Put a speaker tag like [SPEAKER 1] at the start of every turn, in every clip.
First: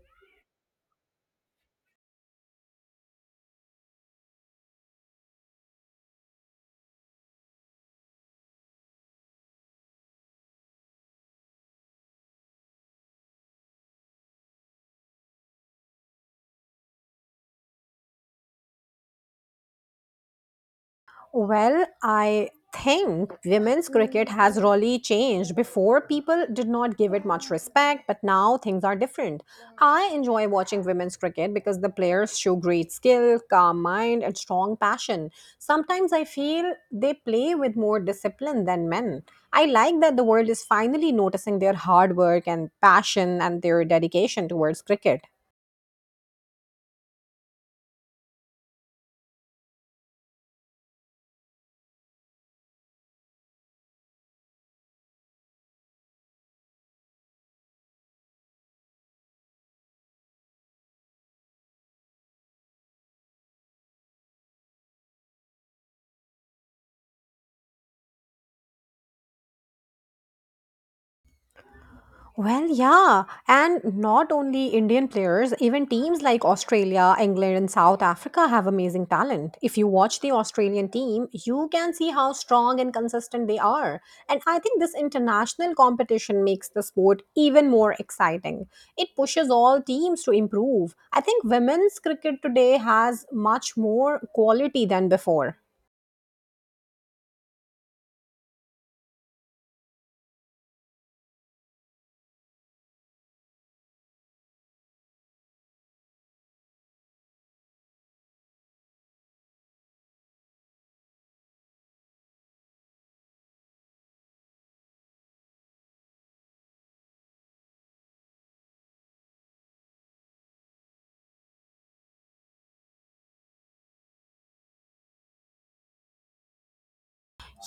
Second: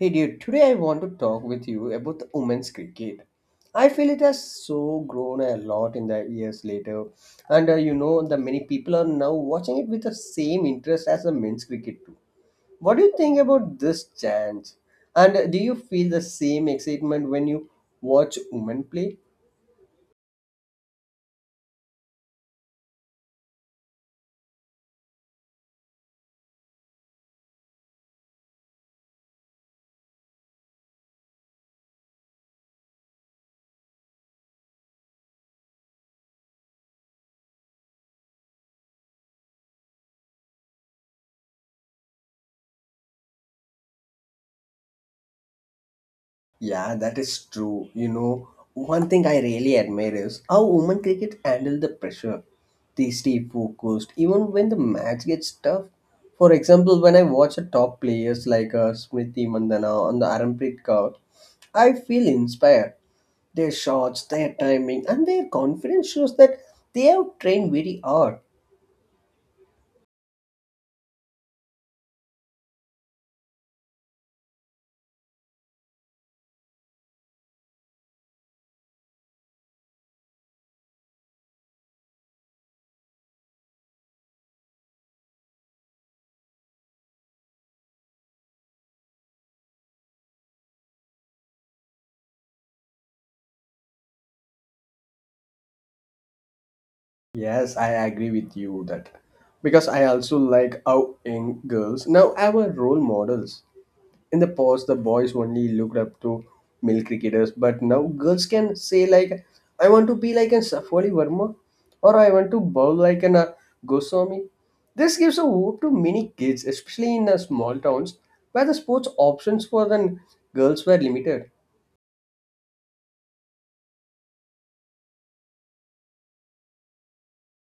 [SPEAKER 1] Hey dude, today I want to talk with you about the women's cricket. I feel it has so grown a lot in the years later, and you know the many people are now watching it with the same interest as the men's cricket too. What do you think about this change? And do you feel the same excitement when you watch women play?
[SPEAKER 2] Well, I think women's cricket has really changed. Before, people did not give it much respect, but now things are different. I enjoy watching women's cricket because the players show great skill, calm mind, and strong passion. Sometimes I feel they play with more discipline than men. I like that the world is finally noticing their hard work and passion and their dedication towards cricket.
[SPEAKER 1] Yeah, that is true. You know, one thing I really admire is how women cricket handle the pressure. They stay focused even when the match gets tough. For example, when I watch the top players like Smriti Mandana on the Arampreet Kaur, I feel inspired. Their shots, their timing, and their confidence shows that they have trained very hard.
[SPEAKER 2] Well, yeah, and not only Indian players, even teams like Australia, England, and South Africa have amazing talent. If you watch the Australian team, you can see how strong and consistent they are. And I think this international competition makes the sport even more exciting. It pushes all teams to improve. I think women's cricket today has much more quality than before.
[SPEAKER 1] Yes, I agree with you that because I also like how young girls now have a role models. In the past the boys only looked up to male cricketers, but now girls can say like I want to be like an Safwali Verma, or I want to bowl like an Goswami. This gives a hope to many kids, especially in small towns where the sports options for the girls were limited.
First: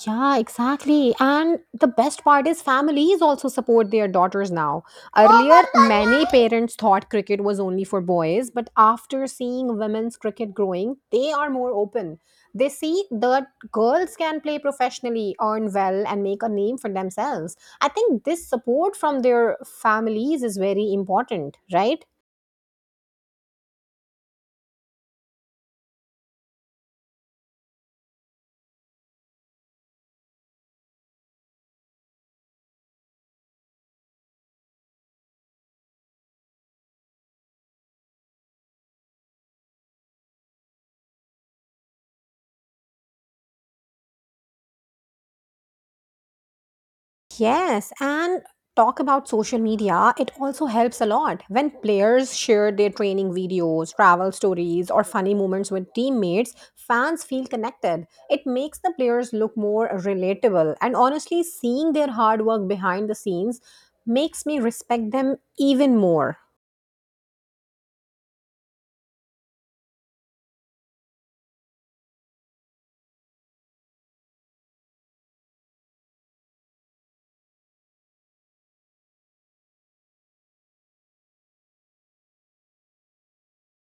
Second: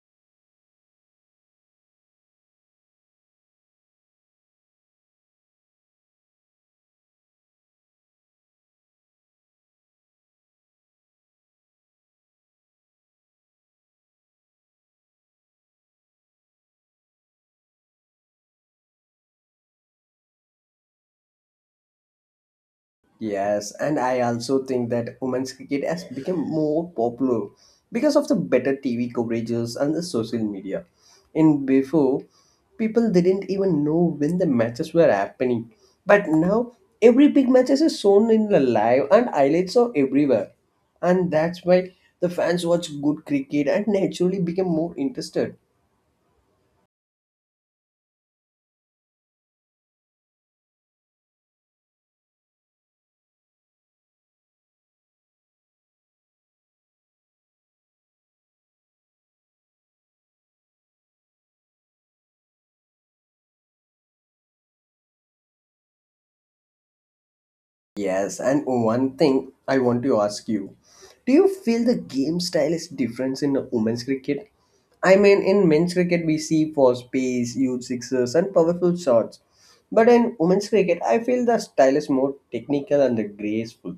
[SPEAKER 2] Yeah, exactly. And the best part is families also support their daughters now. Earlier, many parents thought cricket was only for boys, but after seeing women's cricket growing, they are more open. They see that girls can play professionally, earn well, and make a name for themselves. I think this support from their families is very important, right?
[SPEAKER 1] Yes, and I also think that women's cricket has become more popular because of the better TV coverages and the social media. In before, people didn't even know when the matches were happening, but now every big matches is shown in the live and highlights are everywhere, and that's why the fans watch good cricket and naturally become more interested.
[SPEAKER 2] Yes, and talk about social media, it also helps a lot. When players share their training videos, travel stories, or funny moments with teammates, fans feel connected. It makes the players look more relatable, and honestly, seeing their hard work behind the scenes makes me respect them even more.
[SPEAKER 1] Yes, and one thing I want to ask you. Do you feel the game style is different in the women's cricket? I mean, in men's cricket, we see fast pace, huge sixes, and powerful shots. But in women's cricket, I feel the style is more technical and graceful.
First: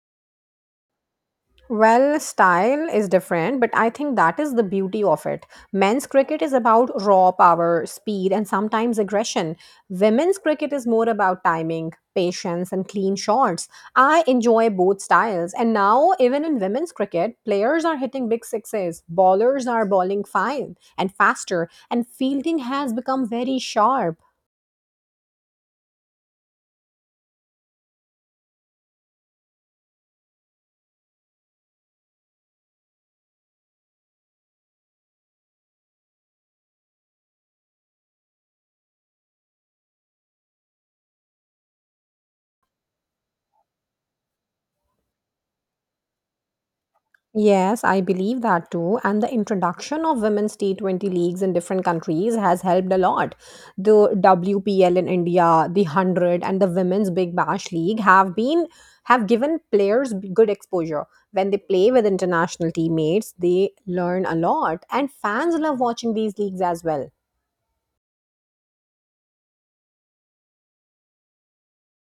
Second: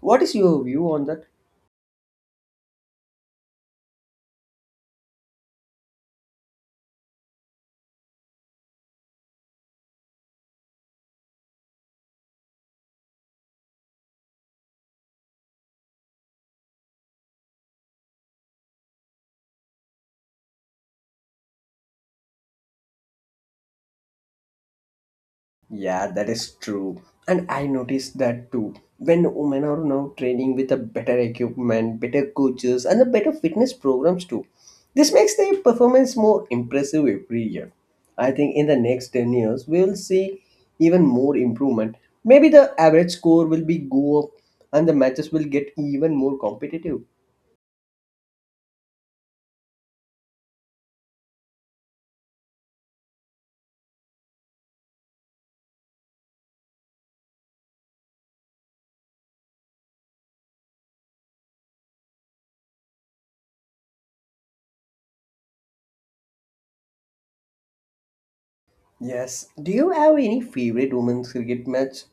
[SPEAKER 1] What is your view on that?
[SPEAKER 2] Well, style is different, but I think that is the beauty of it. Men's cricket is about raw power, speed, and sometimes aggression. Women's cricket is more about timing, patience, and clean shots. I enjoy both styles. And now, even in women's cricket, players are hitting big sixes, bowlers are bowling fine and faster, and fielding has become very sharp.
[SPEAKER 1] Yeah, that is true. And I noticed that too. When women are now training with a better equipment, better coaches, and the better fitness programs too, this makes their performance more impressive every year. I think in the next 10 years, we will see even more improvement. Maybe the average score will be go up and the matches will get even more competitive.
[SPEAKER 2] Yes, I believe that too. And the introduction of women's T20 leagues in different countries has helped a lot. The WPL in India, the 100 and the Women's Big Bash League have given players good exposure. When they play with international teammates, they learn a lot and fans love watching these leagues as well.
[SPEAKER 1] Yes. Do you have any favorite women's cricket match?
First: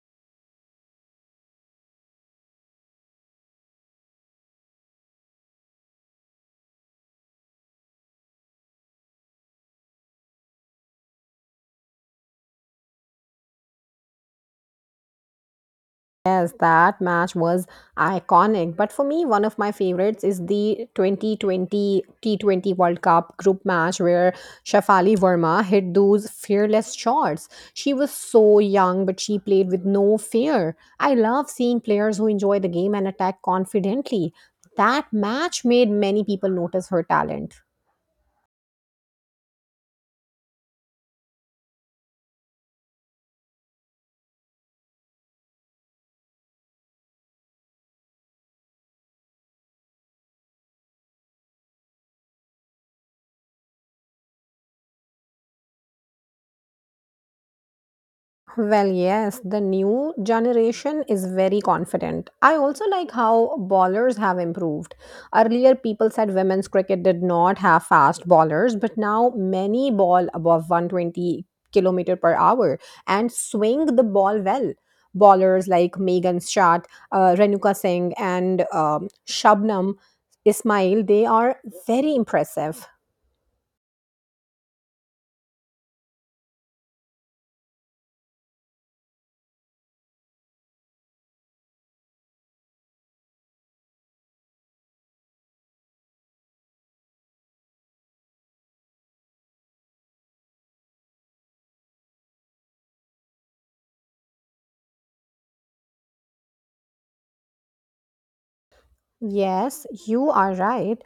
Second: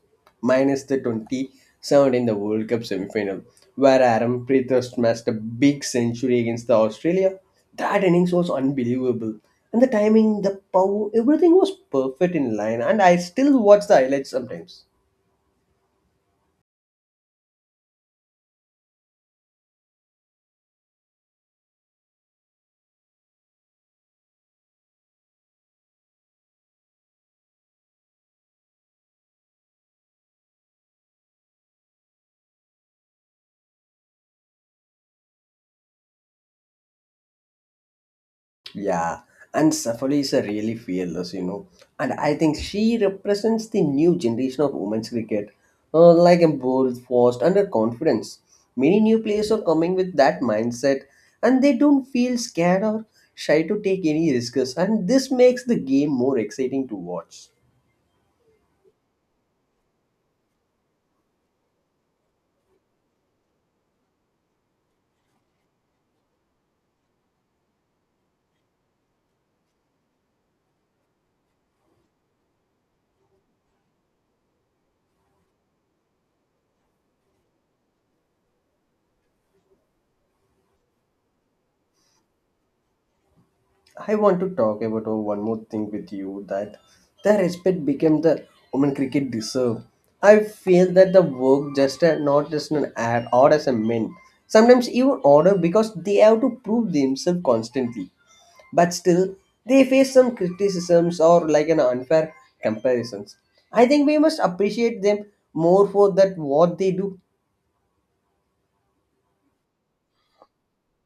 [SPEAKER 1] Minus the 2017 the World Cup semi-final, where Arampreet smashed a big century against the Australia. That innings was unbelievable. And the timing, the power, everything was perfect in line. And I still watch the highlights sometimes.
[SPEAKER 2] Yes, that match was iconic. But for me, one of my favorites is the 2020 T20 World Cup group match where Shafali Verma hit those fearless shots. She was so young, but she played with no fear. I love seeing players who enjoy the game and attack confidently. That match made many people notice her talent.
[SPEAKER 1] Yeah, and Safari is a really fearless, you know. And I think she represents the new generation of women's cricket, like a bold, forced, and her confidence. Many new players are coming with that mindset, and they don't feel scared or shy to take any risks, and this makes the game more exciting to watch.
[SPEAKER 2] Well, yes, the new generation is very confident. I also like how bowlers have improved. Earlier, people said women's cricket did not have fast bowlers, but now many ball above 120 kilometer per hour and swing the ball well. Bowlers like Megan Schatt, Renuka Singh, and Shabnam Ismail, they are very impressive.
[SPEAKER 1] I want to talk about one more thing with you that the respect became the women cricket deserve. I feel that the work just not just an ad or as a men. Sometimes even order because they have to prove themselves constantly. But still they face some criticisms or like an unfair comparisons. I think we must appreciate them more for that what they do.
[SPEAKER 2] Yes, you are right.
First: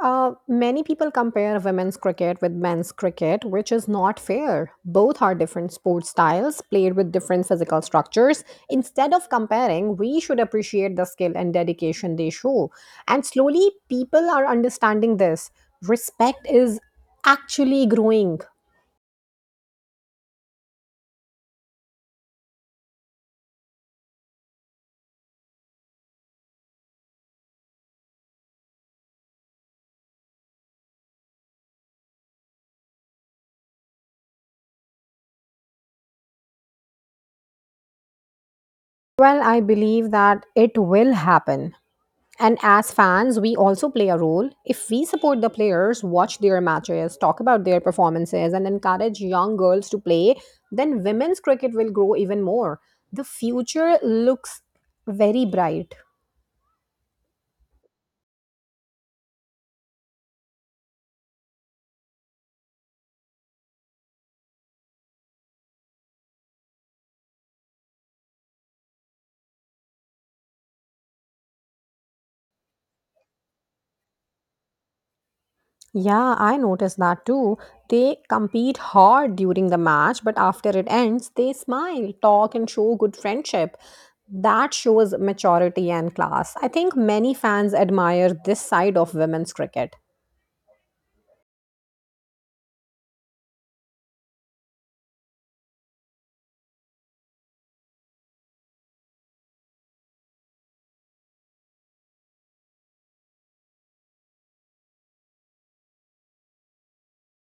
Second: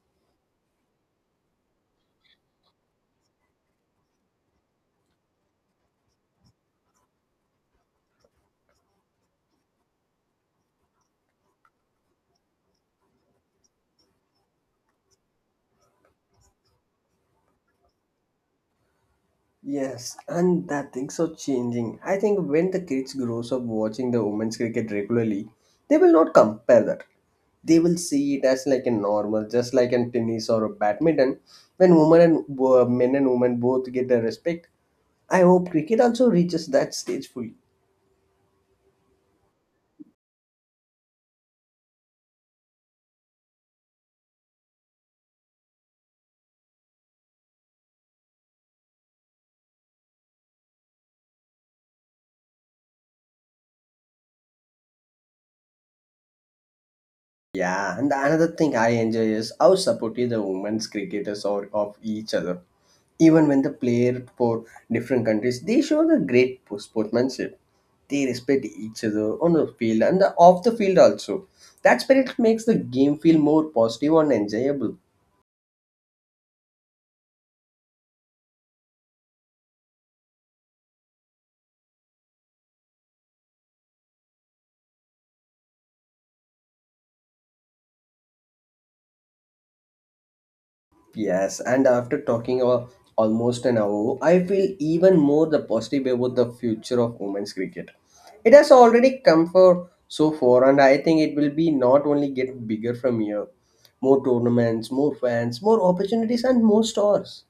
[SPEAKER 2] Many people compare women's cricket with men's cricket, which is not fair. Both are different sport styles played with different physical structures. Instead of comparing, we should appreciate the skill and dedication they show. And slowly, people are understanding this. Respect is actually growing.
[SPEAKER 1] Yes, and that thing's so changing. I think when the kids grows up watching the women's cricket regularly, they will not compare that. They will see it as like a normal, just like in tennis or a badminton. When women and men and women both get the respect, I hope cricket also reaches that stage fully.
[SPEAKER 2] Well, I believe that it will happen. And as fans, we also play a role. If we support the players, watch their matches, talk about their performances, and encourage young girls to play, then women's cricket will grow even more. The future looks very bright.
[SPEAKER 1] Yeah, and the another thing I enjoy is how supportive the women's cricketers are of each other. Even when the player for different countries, they show the great sportsmanship. They respect each other on the field and the, off the field also. That spirit makes the game feel more positive and enjoyable.
[SPEAKER 2] Yeah, I noticed that too. They compete hard during the match, but after it ends, they smile, talk, and show good friendship. That shows maturity and class. I think many fans admire this side of women's cricket.
[SPEAKER 1] Yes, and after talking about almost an hour, I feel even more the positive about the future of women's cricket. It has already come for so far, and I think it will be not only get bigger from here, more tournaments, more fans, more opportunities, and more stars.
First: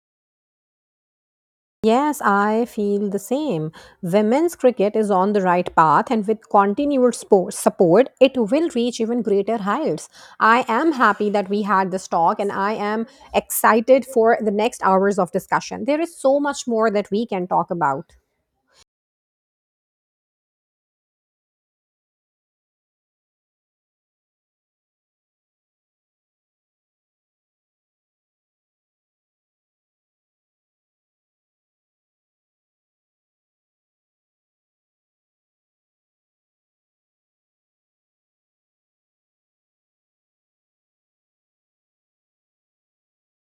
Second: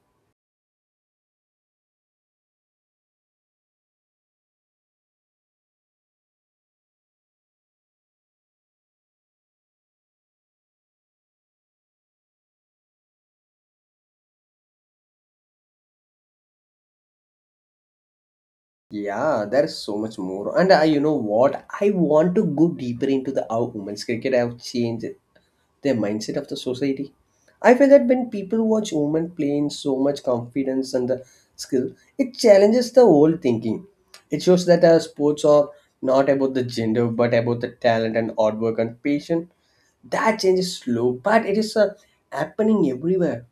[SPEAKER 2] Yes, I feel the same. Women's cricket is on the right path, and with continued support, it will reach even greater heights. I am happy that we had this talk, and I am excited for the next hours of discussion. There is so much more that we can talk about.
[SPEAKER 1] Yeah, there is so much more. And you know what? I want to go deeper into the how women's cricket have changed the mindset of the society. I feel that when people watch women playing so much confidence and the skill, it challenges the whole thinking. It shows that sports are not about the gender but about the talent and hard work and patience. That change is slow, but it is happening everywhere.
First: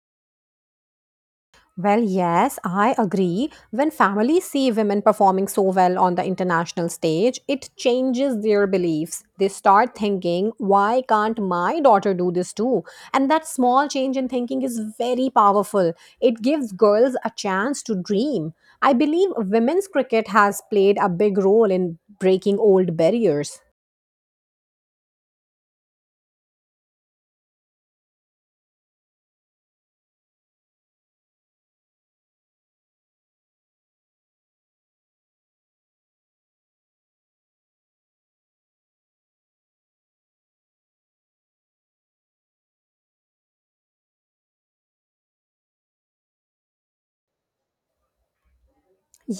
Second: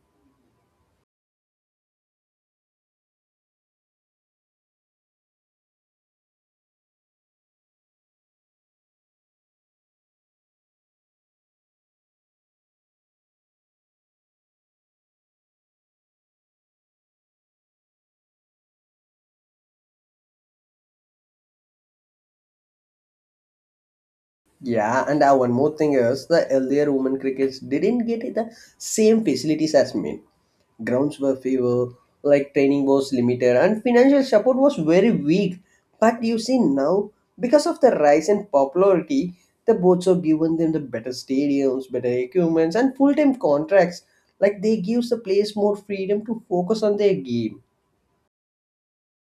[SPEAKER 2] Well, yes, I agree. When families see women performing so well on the international stage, it changes their beliefs. They start thinking, why can't my daughter do this too? And that small change in thinking is very powerful. It gives girls a chance to dream. I believe women's cricket has played a big role in breaking old barriers.
[SPEAKER 1] Yeah, and one more thing is the earlier women crickets didn't get the same facilities as men. Grounds were few, like training was limited, and financial support was very weak. But you see now, because of the rise in popularity, the boards have given them the better stadiums, better equipments, and full-time contracts. Like they gives the players more freedom to focus on their game.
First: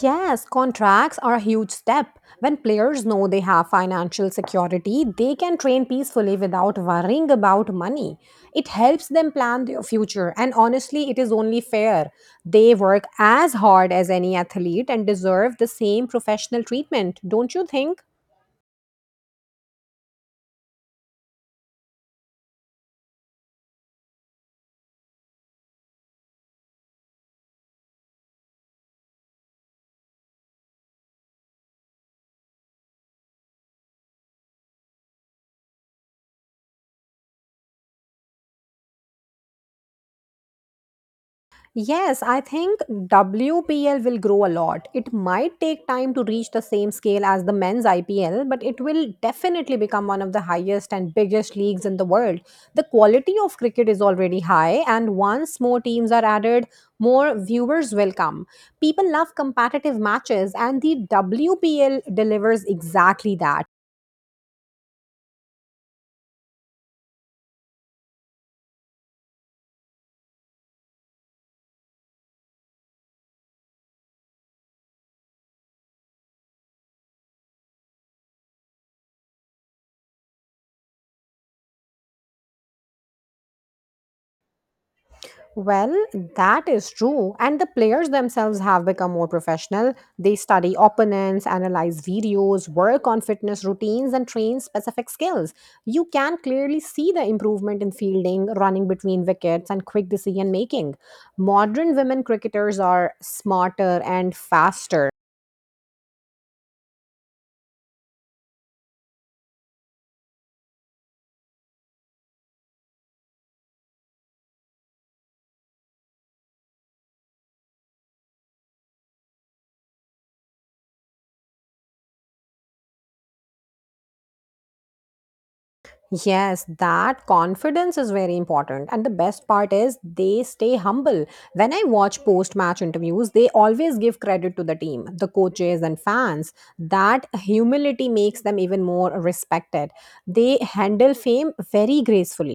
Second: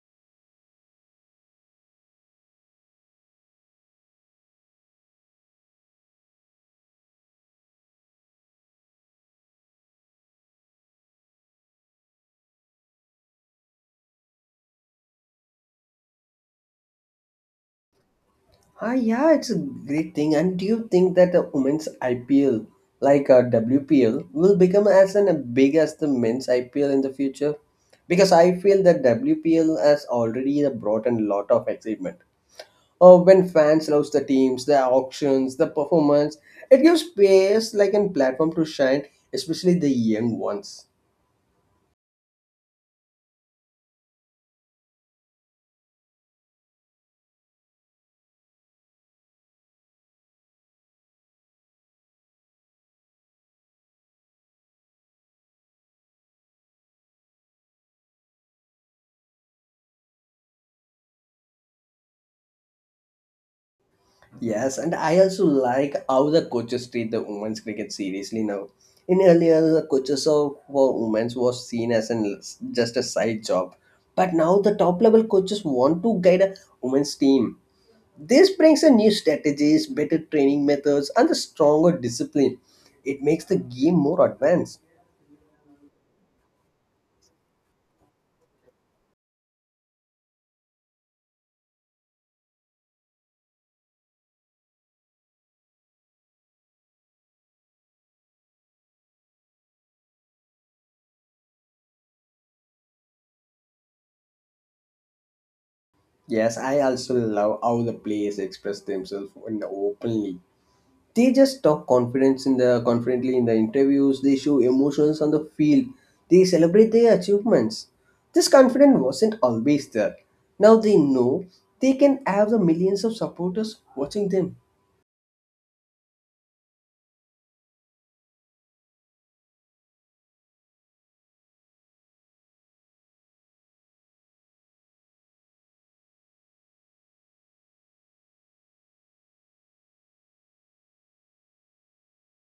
[SPEAKER 2] Yes, contracts are a huge step. When players know they have financial security, they can train peacefully without worrying about money. It helps them plan their future, and honestly, it is only fair. They work as hard as any athlete and deserve the same professional treatment, don't you think?
[SPEAKER 1] Ah, yeah, it's a great thing. And do you think that the women's IPL, like WPL, will become as an, a big as the men's IPL in the future? Because I feel that WPL has already brought in a lot of excitement. Oh, when fans love the teams, the auctions, the performance, it gives players like a platform to shine, especially the young ones.
[SPEAKER 2] Yes, I think WPL will grow a lot. It might take time to reach the same scale as the men's IPL, but it will definitely become one of the highest and biggest leagues in the world. The quality of cricket is already high, and once more teams are added, more viewers will come. People love competitive matches, and the WPL delivers exactly that.
[SPEAKER 1] Yes, and I also like how the coaches treat the women's cricket seriously now. In earlier, the coaches of for women's was seen as an just a side job, but now the top level coaches want to guide a women's team. This brings a new strategies, better training methods, and a stronger discipline. It makes the game more advanced.
[SPEAKER 2] Well, that is true. And the players themselves have become more professional. They study opponents, analyze videos, work on fitness routines, and train specific skills. You can clearly see the improvement in fielding, running between wickets, and quick decision making. Modern women cricketers are smarter and faster.
[SPEAKER 1] Yes, I also love how the players express themselves in openly. They just talk confidence in the confidently in the interviews. They show emotions on the field, they celebrate their achievements. This confidence wasn't always there. Now they know they can have the millions of supporters watching them.
[SPEAKER 2] Yes, that confidence is very important. And the best part is they stay humble. When I watch post match interviews, they always give credit to the team, the coaches, and fans. That humility makes them even more respected. They handle fame very gracefully.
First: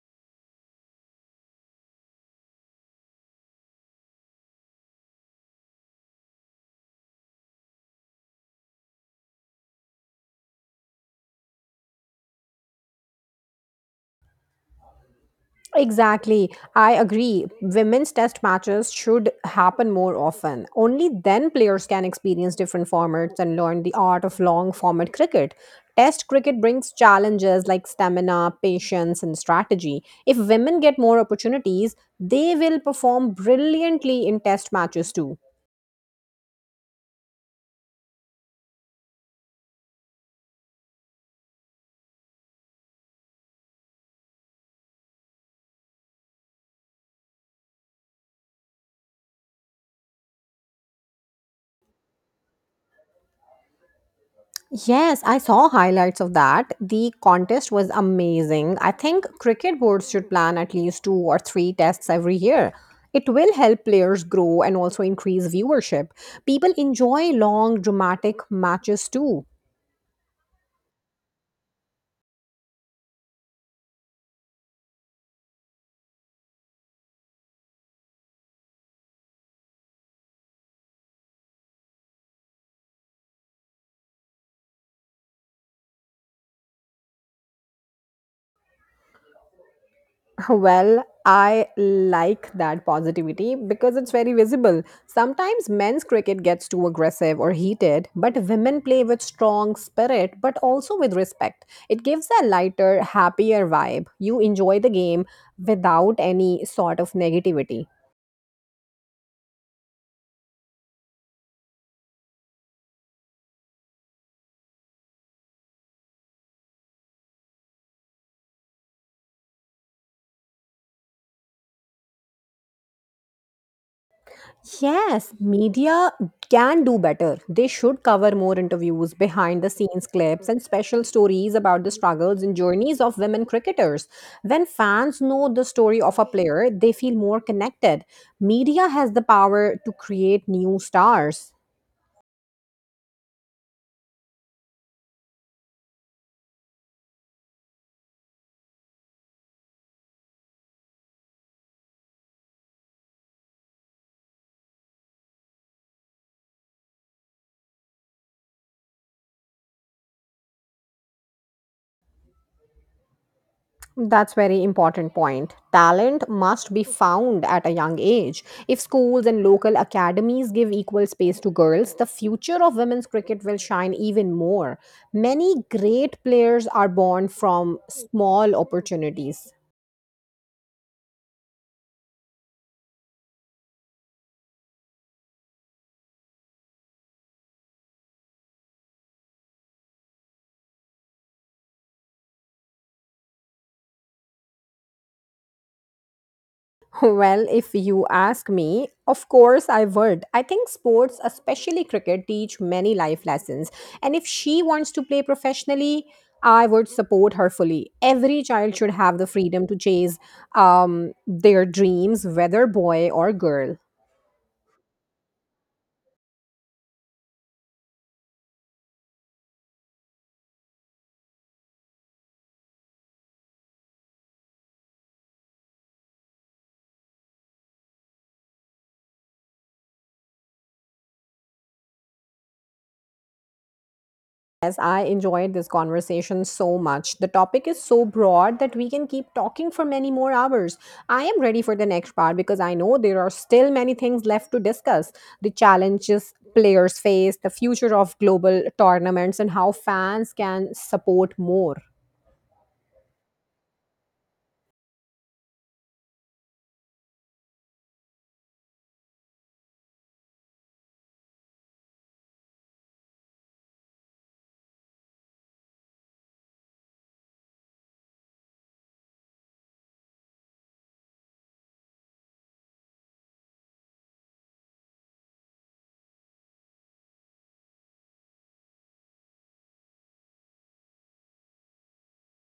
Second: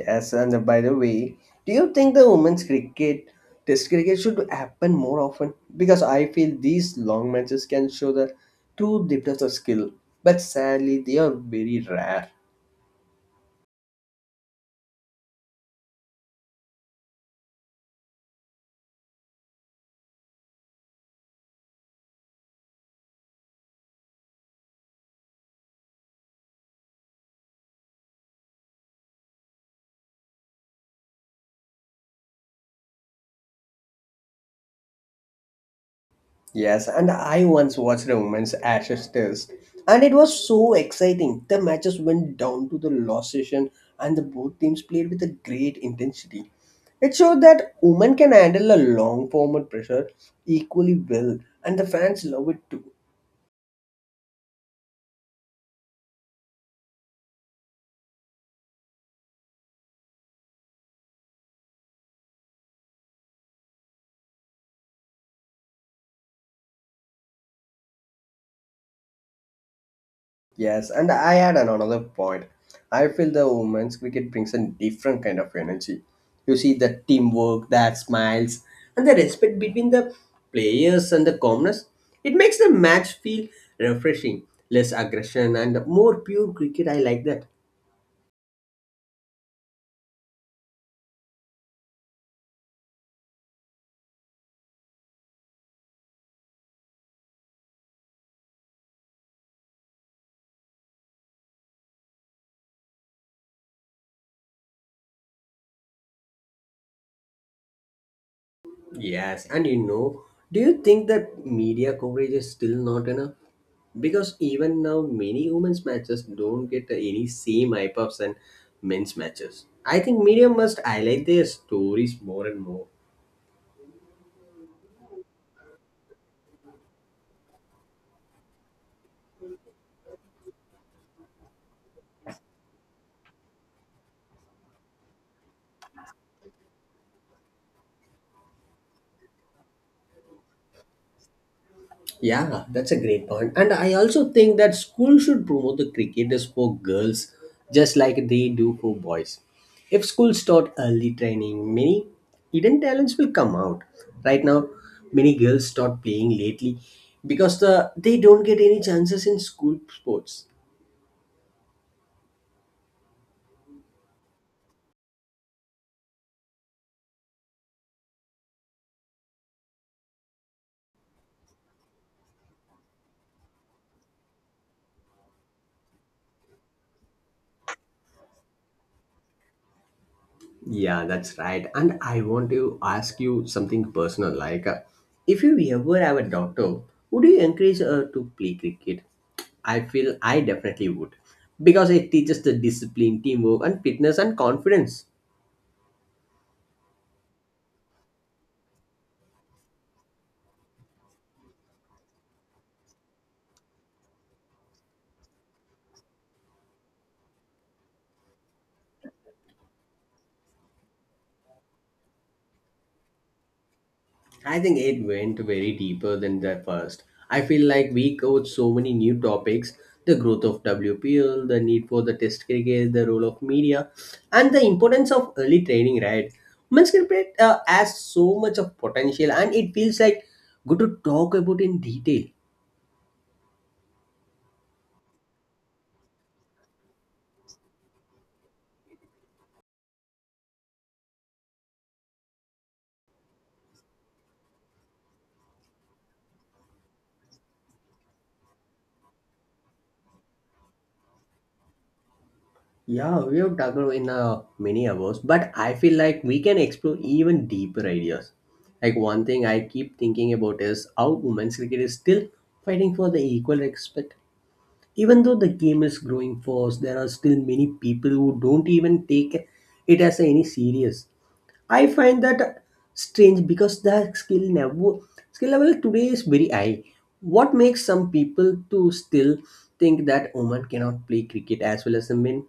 [SPEAKER 1] Yes, and by the way, do you think the women's cricket test cricket should happen more often? Because I feel these long matches can show the true depth of the skill, but sadly they are very rare.
[SPEAKER 2] Exactly. I agree. Women's test matches should happen more often. Only then players can experience different formats and learn the art of long format cricket. Test cricket brings challenges like stamina, patience, and strategy. If women get more opportunities, they will perform brilliantly in test matches too.
[SPEAKER 1] Yes, and I once watched a women's Ashes Test, and it was so exciting. The matches went down to the last session, and the both teams played with a great intensity. It showed that women can handle a long format pressure equally well, and the fans love it too.
[SPEAKER 2] Yes, I saw highlights of that. The contest was amazing. I think cricket boards should plan at least two or three tests every year. It will help players grow and also increase viewership. People enjoy long, dramatic matches too.
[SPEAKER 1] Yes, and I had another point. I feel the women's cricket brings a different kind of energy. You see the teamwork, that smiles, and the respect between the players and the commoners. It makes the match feel refreshing, less aggression, and more pure cricket. I like that.
[SPEAKER 2] Well, I like that positivity because it's very visible. Sometimes men's cricket gets too aggressive or heated, but women play with strong spirit but also with respect. It gives a lighter, happier vibe. You enjoy the game without any sort of negativity.
[SPEAKER 1] Yes, and you know, do you think that media coverage is still not enough? Because even now, many women's matches don't get any same hype ups and men's matches. I think media must highlight their stories more and more.
[SPEAKER 2] Yes, media can do better. They should cover more interviews, behind the scenes clips, and special stories about the struggles and journeys of women cricketers. When fans know the story of a player, they feel more connected. Media has the power to create new stars.
[SPEAKER 1] Yeah, that's a great point. And I also think that school should promote the cricketers for girls just like they do for boys. If schools start early training, many hidden talents will come out. Right now, many girls start playing lately because they don't get any chances in school sports.
[SPEAKER 2] That's very important point. Talent must be found at a young age. If schools and local academies give equal space to girls, the future of women's cricket will shine even more. Many great players are born from small opportunities.
[SPEAKER 1] Yeah, that's right. And I want to ask you something personal. Like, if you ever have a daughter, would you encourage her to play cricket? I feel I definitely would because it teaches the discipline, teamwork, and fitness and confidence.
[SPEAKER 2] Well, if you ask me, of course I would. I think sports, especially cricket, teach many life lessons. And if she wants to play professionally, I would support her fully. Every child should have the freedom to chase their dreams, whether boy or girl.
[SPEAKER 1] I think it went very deeper than the first. I feel like we covered so many new topics, the growth of WPL, the need for the test cricket, the role of media, and the importance of early training, right? Women's cricket has so much of potential, and it feels like good to talk about in detail.
[SPEAKER 2] Yes, I enjoyed this conversation so much. The topic is so broad that we can keep talking for many more hours. I am ready for the next part because I know there are still many things left to discuss the challenges players face, the future of global tournaments, and how fans can support more.
[SPEAKER 1] Yeah, we have talked about in many hours, but I feel like we can explore even deeper ideas. Like one thing I keep thinking about is how women's cricket is still fighting for the equal respect. Even though the game is growing fast, there are still many people who don't even take it as any serious. I find that strange because the skill level today is very high. What makes some people to still think that women cannot play cricket as well as the men?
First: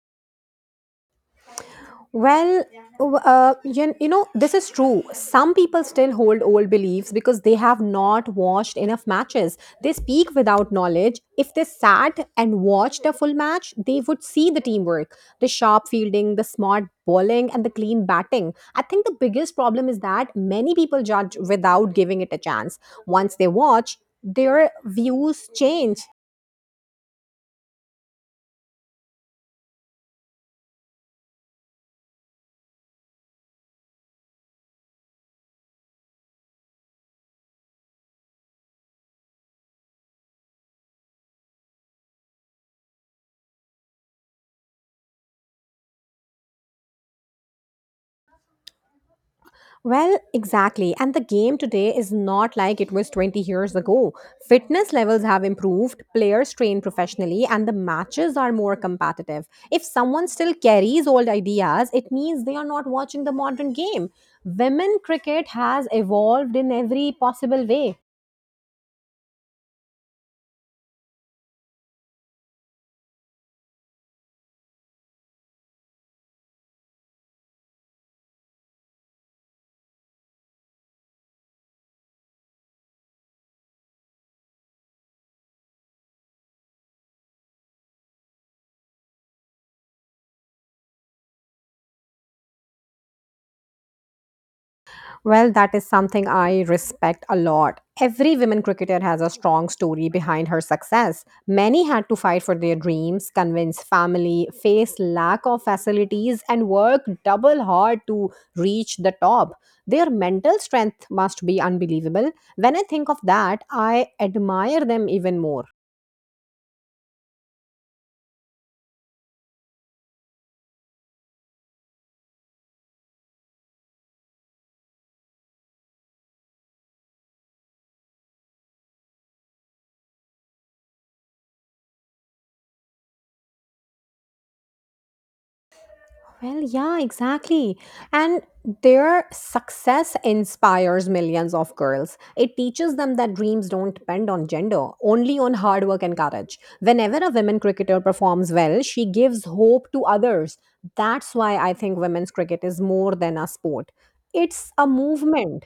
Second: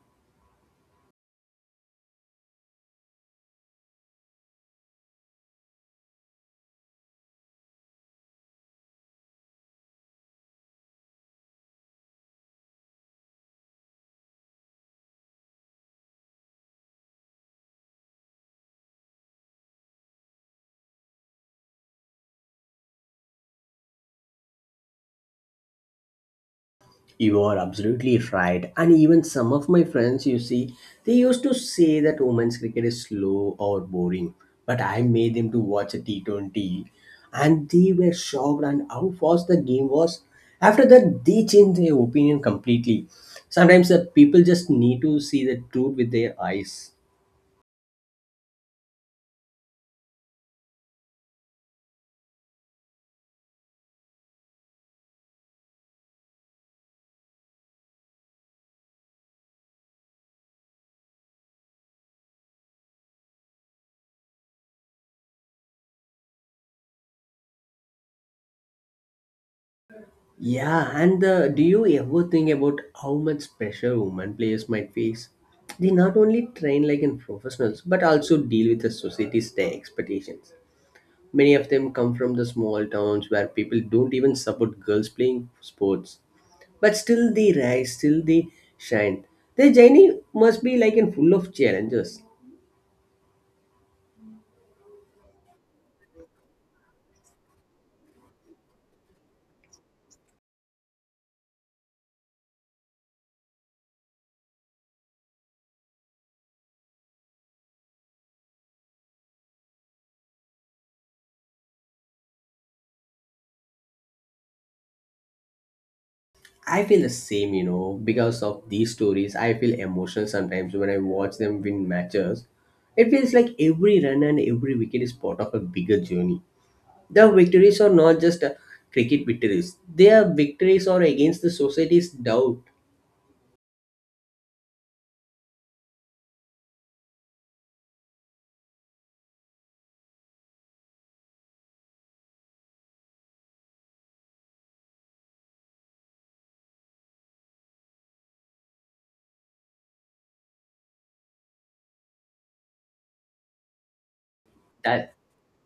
[SPEAKER 2] Well, this is true. Some people still hold old beliefs because they have not watched enough matches. They speak without knowledge. If they sat and watched a full match, they would see the teamwork, the sharp fielding, the smart bowling, and the clean batting. I think the biggest problem is that many people judge without giving it a chance. Once they watch, their views change.
[SPEAKER 1] You are absolutely right. And even some of my friends, you see, they used to say that women's cricket is slow or boring. But I made them to watch a T20 and they were shocked and how fast the game was. After that, they changed their opinion completely. Sometimes the people just need to see the truth with their eyes.
[SPEAKER 2] Well, exactly. And the game today is not like it was 20 years ago. Fitness levels have improved, players train professionally, and the matches are more competitive. If someone still carries old ideas, it means they are not watching the modern game. Women cricket has evolved in every possible way.
[SPEAKER 1] Yeah, and do you ever think about how much pressure women players might face? They not only train like in professionals, but also deal with the society's their expectations. Many of them come from the small towns where people don't even support girls playing sports. But still they rise, still they shine. Their journey must be like in full of challenges.
[SPEAKER 2] Well, that is something I respect a lot. Every women cricketer has a strong story behind her success. Many had to fight for their dreams, convince family, face lack of facilities, and work double hard to reach the top. Their mental strength must be unbelievable. When I think of that, I admire them even more.
[SPEAKER 1] I feel the same, because of these stories. I feel emotional sometimes when I watch them win matches. It feels like every run and every wicket is part of a bigger journey. The victories are not just cricket victories, they are victories or against the society's doubt.
[SPEAKER 2] Well, yeah, exactly. And their success inspires millions of girls. It teaches them that dreams don't depend on gender, only on hard work and courage. Whenever a women cricketer performs well, she gives hope to others. That's why I think women's cricket is more than a sport. It's a
[SPEAKER 1] That
[SPEAKER 2] movement.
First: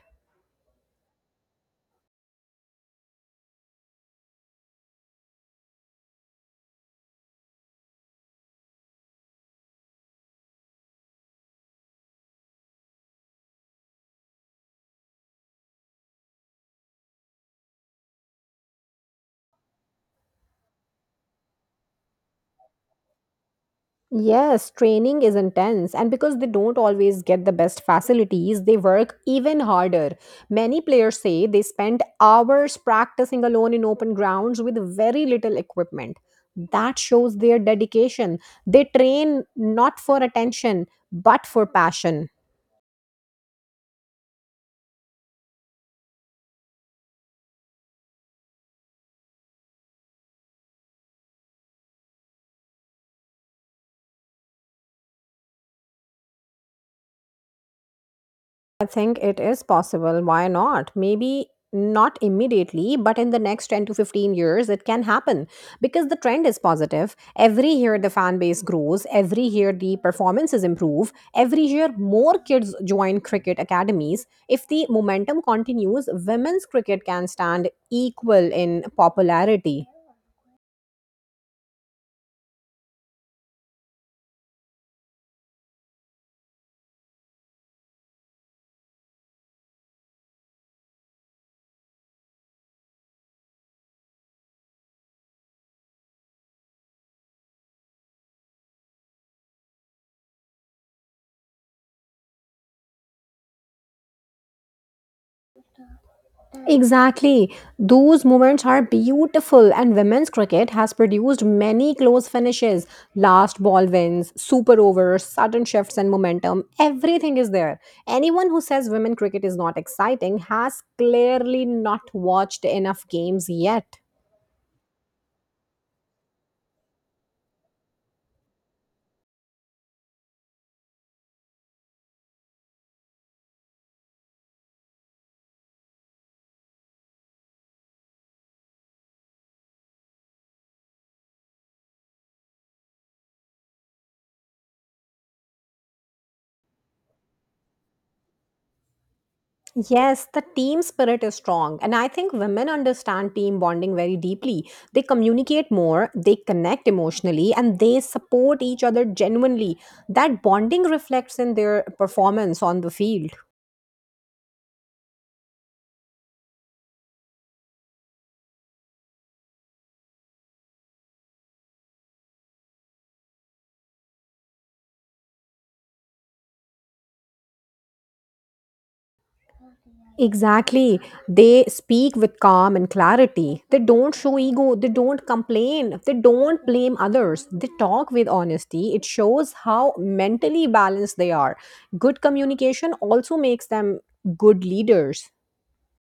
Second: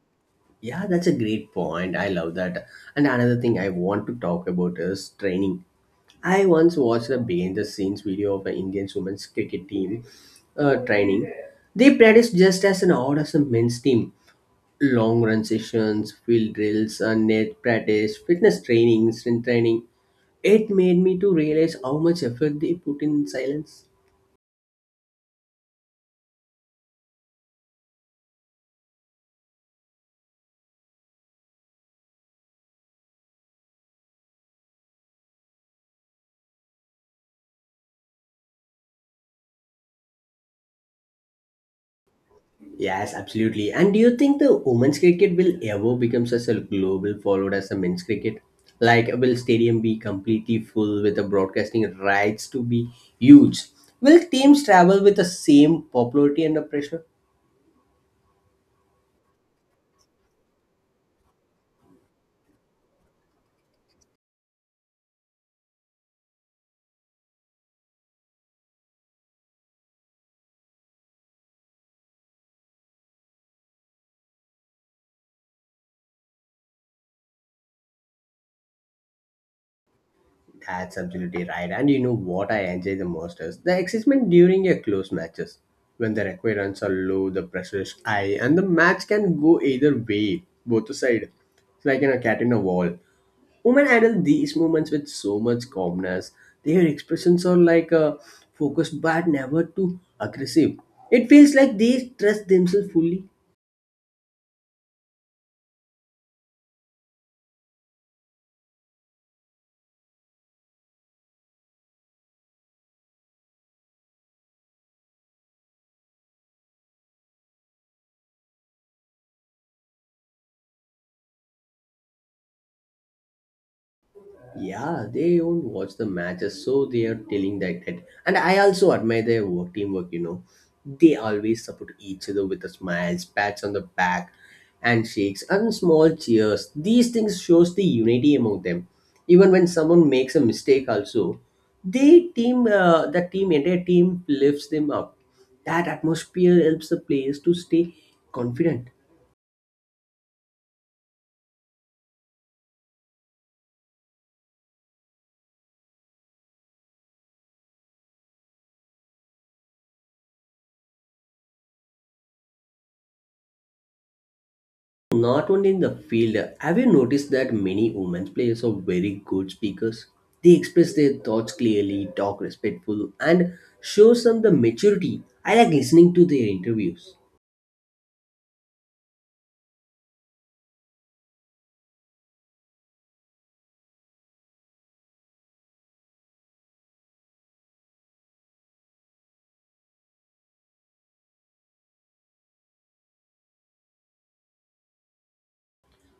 [SPEAKER 1] yeah, that's a great point. I love that. And another thing I want to talk about is training. I once watched a behind the scenes video of an Indian women's cricket team training. They practice just as an odd as a men's team. Long run sessions, field drills, and net practice, fitness training, strength training. It made me to realize how much effort they put in silence.
[SPEAKER 2] Yes, training is intense, and because they don't always get the best facilities, they work even harder. Many players say they spend hours practicing alone in open grounds with very little equipment. That shows their dedication. They train not for attention, but for passion.
[SPEAKER 1] Yes, absolutely. And do you think the women's cricket will ever become such a global followed as the men's cricket? Like, will stadium be completely full with the broadcasting rights to be huge? Will teams travel with the same popularity under pressure?
[SPEAKER 2] I think it is possible. Why not? Maybe not immediately, but in the next 10 to 15 years, it can happen because the trend is positive. Every year, the fan base grows. Every year, the performances improve. Every year, more kids join cricket academies. If the momentum continues, women's cricket can stand equal in popularity.
[SPEAKER 1] That's absolutely right. And you know what I enjoy the most is the excitement during a close matches. When the requirements are low, the pressure is high, and the match can go either way, both side. It's like in a cat in a wall. Women handle these moments with so much calmness. Their expressions are like focused but never too aggressive. It feels like they trust themselves fully.
[SPEAKER 2] Exactly. Those moments are beautiful, and women's cricket has produced many close finishes, last ball wins, super overs, sudden shifts in momentum. Everything is there. Anyone who says women cricket is not exciting has clearly not watched enough games yet.
[SPEAKER 1] Yeah, they don't watch the matches, so they are telling that. And I also admire their work teamwork. You know, they always support each other with the smiles, pats on the back, and shakes and small cheers. These things shows the unity among them. Even when someone makes a mistake, also, the team entire team lifts them up. That atmosphere helps the players to stay confident.
[SPEAKER 2] Yes, the team spirit is strong. And I think women understand team bonding very deeply. They communicate more, they connect emotionally, and they support each other genuinely. That bonding reflects in their performance on the field.
[SPEAKER 1] Not only in the field, have you noticed that many women players are very good speakers? They express their thoughts clearly, talk respectful, and show some the maturity. I like listening to their interviews.
[SPEAKER 2] Exactly. They speak with calm and clarity. They don't show ego. They don't complain. They don't blame others. They talk with honesty. It shows how mentally balanced they are. Good communication also makes them good leaders.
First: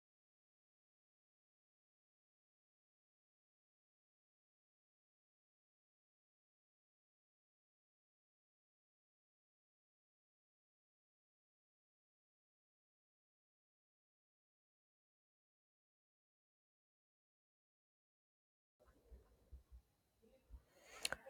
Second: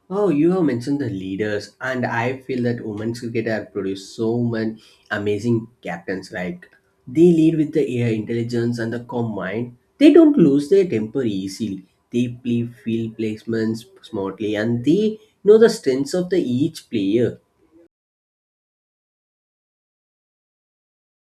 [SPEAKER 1] Oh, you have mentioned the leaders, and I feel that women's cricket have produced so many amazing captains. Like they lead with the air intelligence and the calm mind. They don't lose their temper easily. They play field placements smartly, and they know the strengths of the each player.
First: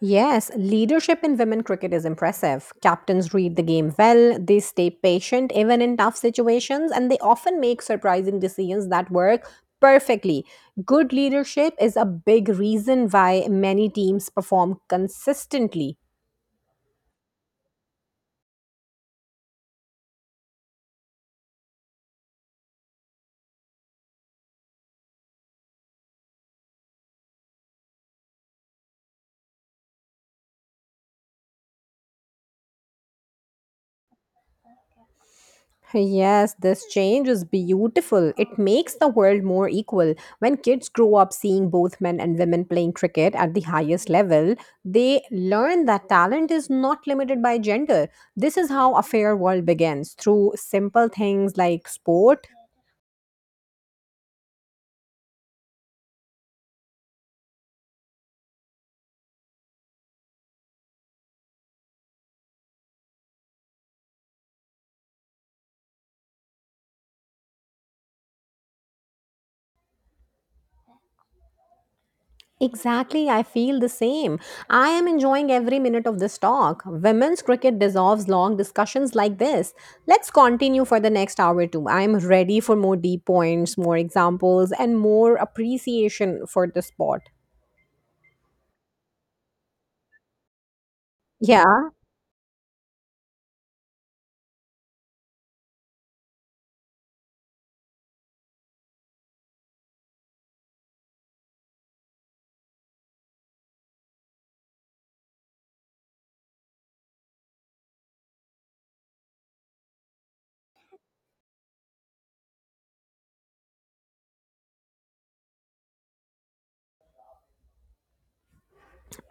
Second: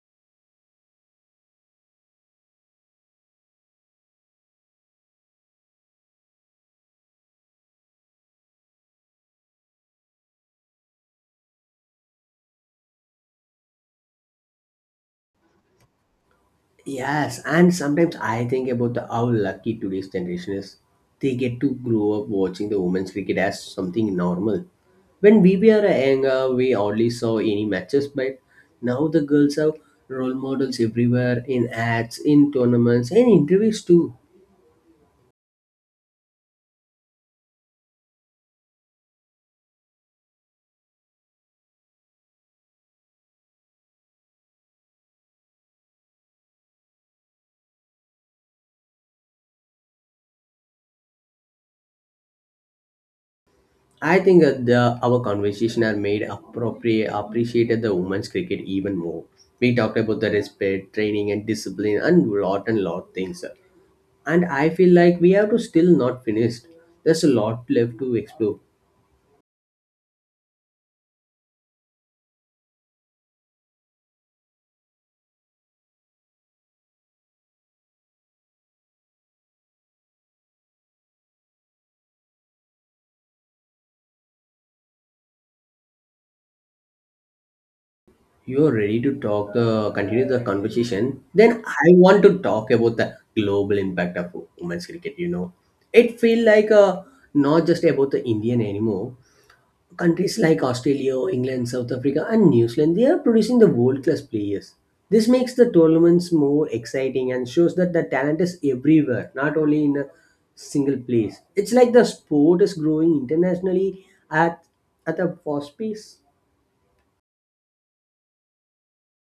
[SPEAKER 2] Yes, leadership in women cricket is impressive. Captains read the game well, they stay patient even in tough situations, and they often make surprising decisions that work perfectly. Good leadership is a big reason why many teams perform consistently.
[SPEAKER 1] Yes, and sometimes I think about how lucky today's generation is. They get to grow up watching the women's cricket as something normal. When we were younger, we only saw any matches, but now the girls have role models everywhere in ads, in tournaments, and interviews too.
[SPEAKER 2] Yes, this change is beautiful. It makes the world more equal. When kids grow up seeing both men and women playing cricket at the highest level, they learn that talent is not limited by gender. This is how a fair world begins through simple things like sport.
[SPEAKER 1] I think that our conversation are made appreciated the women's cricket even more. We talked about the respect, training, and discipline, and lot things. And I feel like we have to still not finished. There's a lot left to explore.
[SPEAKER 2] Exactly, I feel the same. I am enjoying every minute of this talk. Women's cricket deserves long discussions like this. Let's continue for the next hour or two. I'm ready for more deep points, more examples, and more appreciation for the sport.
[SPEAKER 1] You're ready to talk the continue the conversation. Then I
[SPEAKER 2] Yeah.
[SPEAKER 1] want to talk about the global impact of women's cricket. You know, it feel like a not just about the Indian anymore. Countries like Australia, England, South Africa, and New Zealand, they are producing the world class players. This makes the tournaments more exciting and shows that the talent is everywhere, not only in a single place. It's like the sport is growing internationally at a fast pace.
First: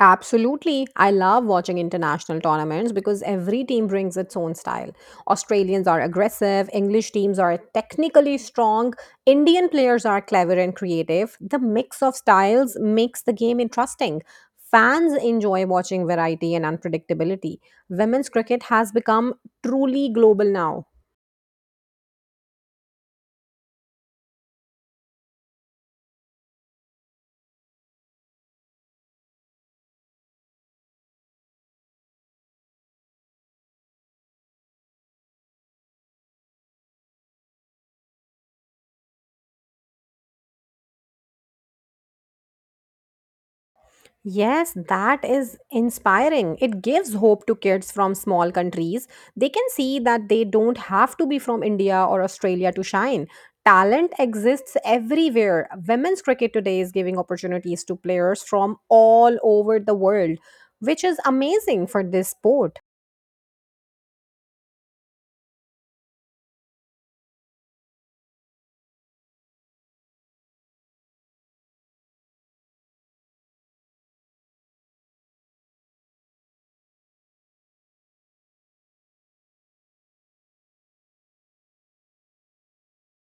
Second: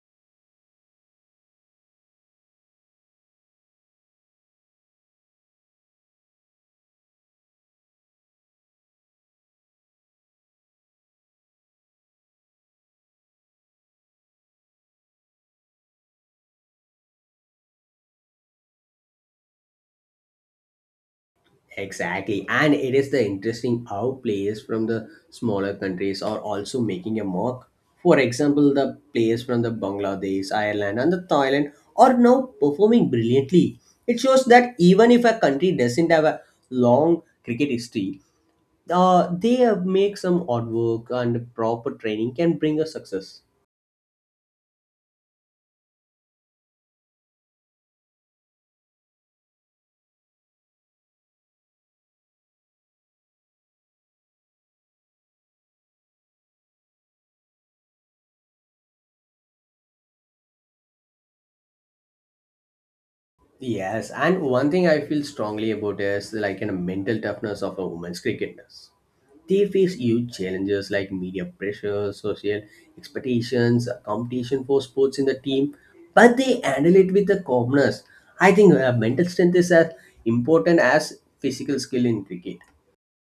[SPEAKER 2] Absolutely. I love watching international tournaments because every team brings its own style. Australians are aggressive, English teams are technically strong, Indian players are clever and creative. The mix of styles makes the game interesting. Fans enjoy watching variety and unpredictability. Women's cricket has become truly global now.
[SPEAKER 1] Exactly. And it is the interesting how players from the smaller countries are also making a mark. For example, the players from the Bangladesh, Ireland and the Thailand are now performing brilliantly. It shows that even if a country doesn't have a long cricket history, they have make some hard work and proper training can bring a success.
[SPEAKER 2] Yes, that is inspiring. It gives hope to kids from small countries. They can see that they don't have to be from India or Australia to shine. Talent exists everywhere. Women's cricket today is giving opportunities to players from all over the world, which is amazing for this sport.
[SPEAKER 1] Yes, and one thing I feel strongly about is like a mental toughness of a women's cricketers. They face huge challenges like media pressure, social expectations, competition for sports in the team, but they handle it with the calmness. I think mental strength is as important as physical skill in cricket.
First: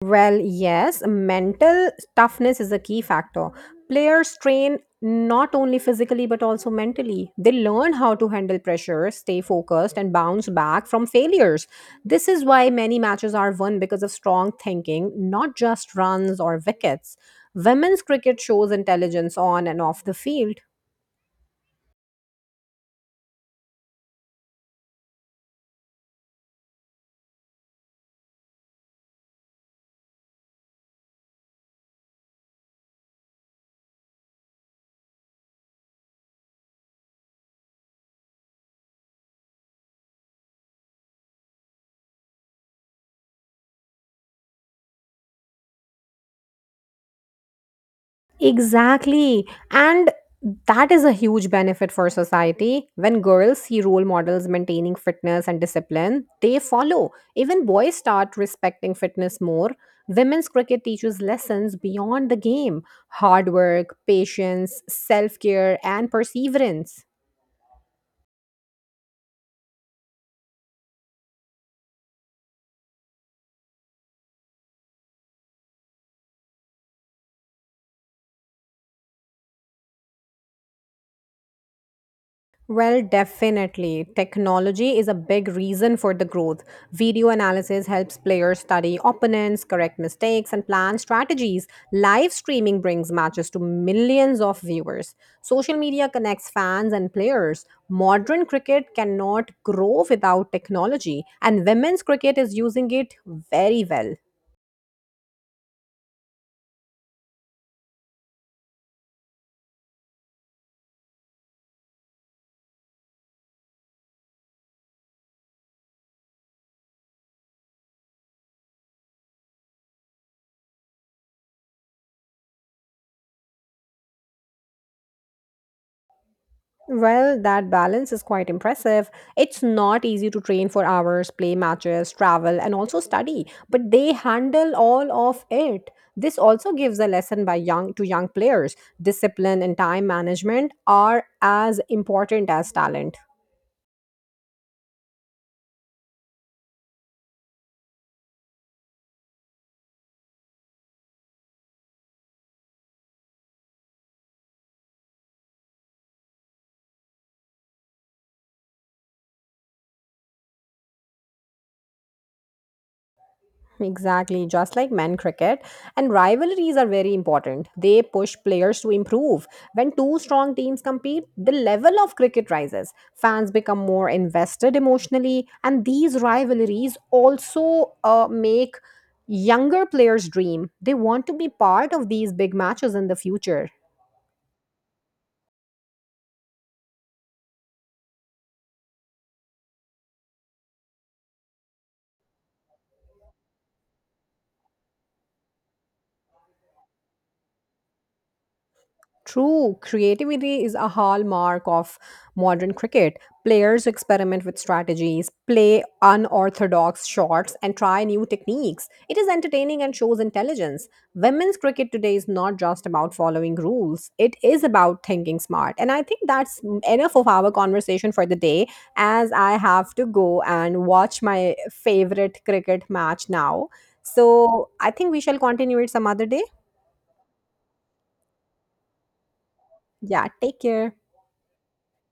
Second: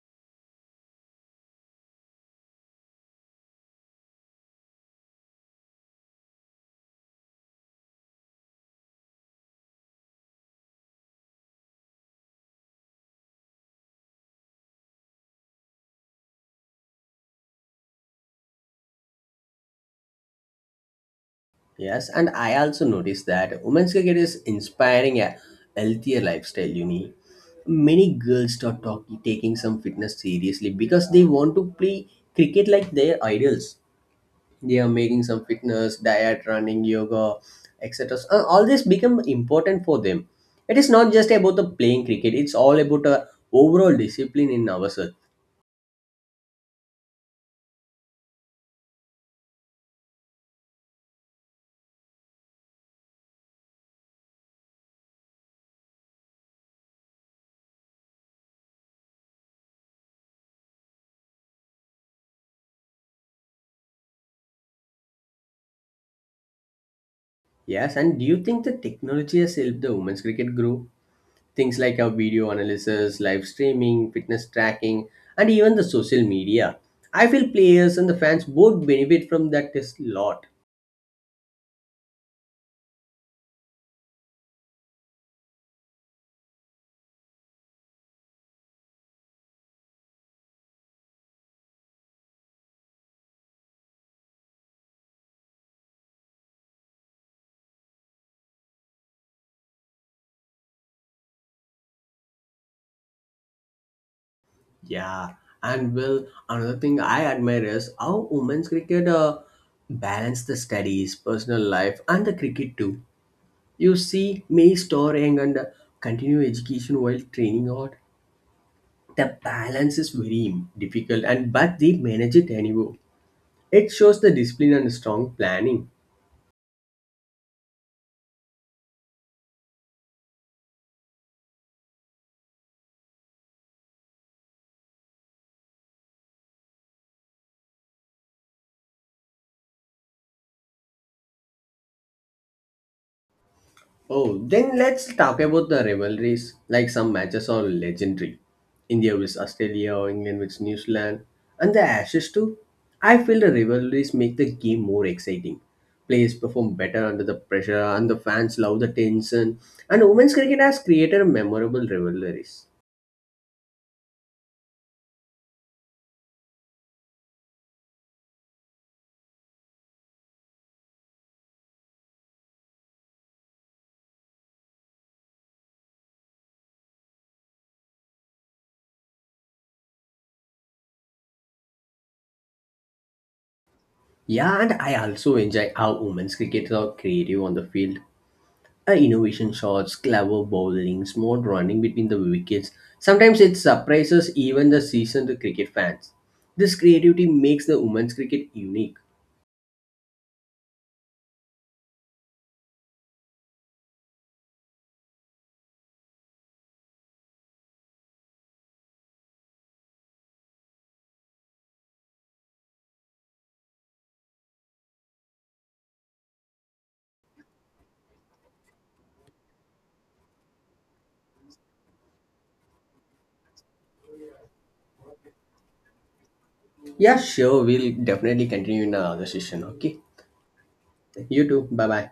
[SPEAKER 2] Well, yes, mental toughness is a key factor. Players train not only physically but also mentally. They learn how to handle pressure, stay focused, and bounce back from failures. This is why many matches are won because of strong thinking, not just runs or wickets. Women's cricket shows intelligence on and off the field.
[SPEAKER 1] Yes, and I also noticed that women's cricket is inspiring a healthier lifestyle, you need many girls start taking some fitness seriously because they want to play cricket like their idols. They are making some fitness diet running yoga etc. All this become important for them. It is not just about the playing cricket, it's all about a overall discipline in ourselves.
[SPEAKER 2] Exactly. And that is a huge benefit for society. When girls see role models maintaining fitness and discipline, they follow. Even boys start respecting fitness more. Women's cricket teaches lessons beyond the game, hard work, patience, self care, and perseverance.
[SPEAKER 1] Yes, and do you think the technology has helped the women's cricket grow? Things like our video analysis, live streaming, fitness tracking, and even the social media. I feel players and the fans both benefit from that a lot.
[SPEAKER 2] Well, definitely. Technology is a big reason for the growth. Video analysis helps players study opponents, correct mistakes, and plan strategies. Live streaming brings matches to millions of viewers. Social media connects fans and players. Modern cricket cannot grow without technology, and women's cricket is using it very well.
[SPEAKER 1] Yeah, and well, another thing I admire is how women's cricket balance the studies, personal life, and the cricket too. You see, May storing and continue education while training out. The balance is very difficult, and but they manage it anyway. It shows the discipline and strong planning.
[SPEAKER 2] Well, that balance is quite impressive. It's not easy to train for hours, play matches, travel, and also study, but they handle all of it. This also gives a lesson by young to young players. Discipline and time management are as important as talent.
[SPEAKER 1] Oh, then let's talk about the rivalries. Like some matches are legendary. India vs Australia, England vs New Zealand, and the Ashes too. I feel the rivalries make the game more exciting. Players perform better under the pressure, and the fans love the tension. And women's cricket has created memorable rivalries.
[SPEAKER 2] Exactly, just like men cricket. And rivalries are very important. They push players to improve. When two strong teams compete, the level of cricket rises. Fans become more invested emotionally. And these rivalries also make younger players dream. They want to be part of these big matches in the future.
[SPEAKER 1] Yeah, and I also enjoy how women's cricketers are creative on the field. Innovation shots, clever bowling, smooth running between the wickets. Sometimes it surprises even the seasoned cricket fans. This creativity makes the women's cricket unique.
[SPEAKER 2] True, creativity is a hallmark of modern cricket. Players experiment with strategies, play unorthodox shots, and try new techniques. It is entertaining and shows intelligence. Women's cricket today is not just about following rules, it is about thinking smart. And I think that's enough of our conversation for the day, as I have to go and watch my favorite cricket match now. So I think we shall continue it some other day.
[SPEAKER 1] Yeah, sure, we'll definitely continue in another session, okay?
[SPEAKER 2] Yeah, take care.
[SPEAKER 1] You too, bye bye.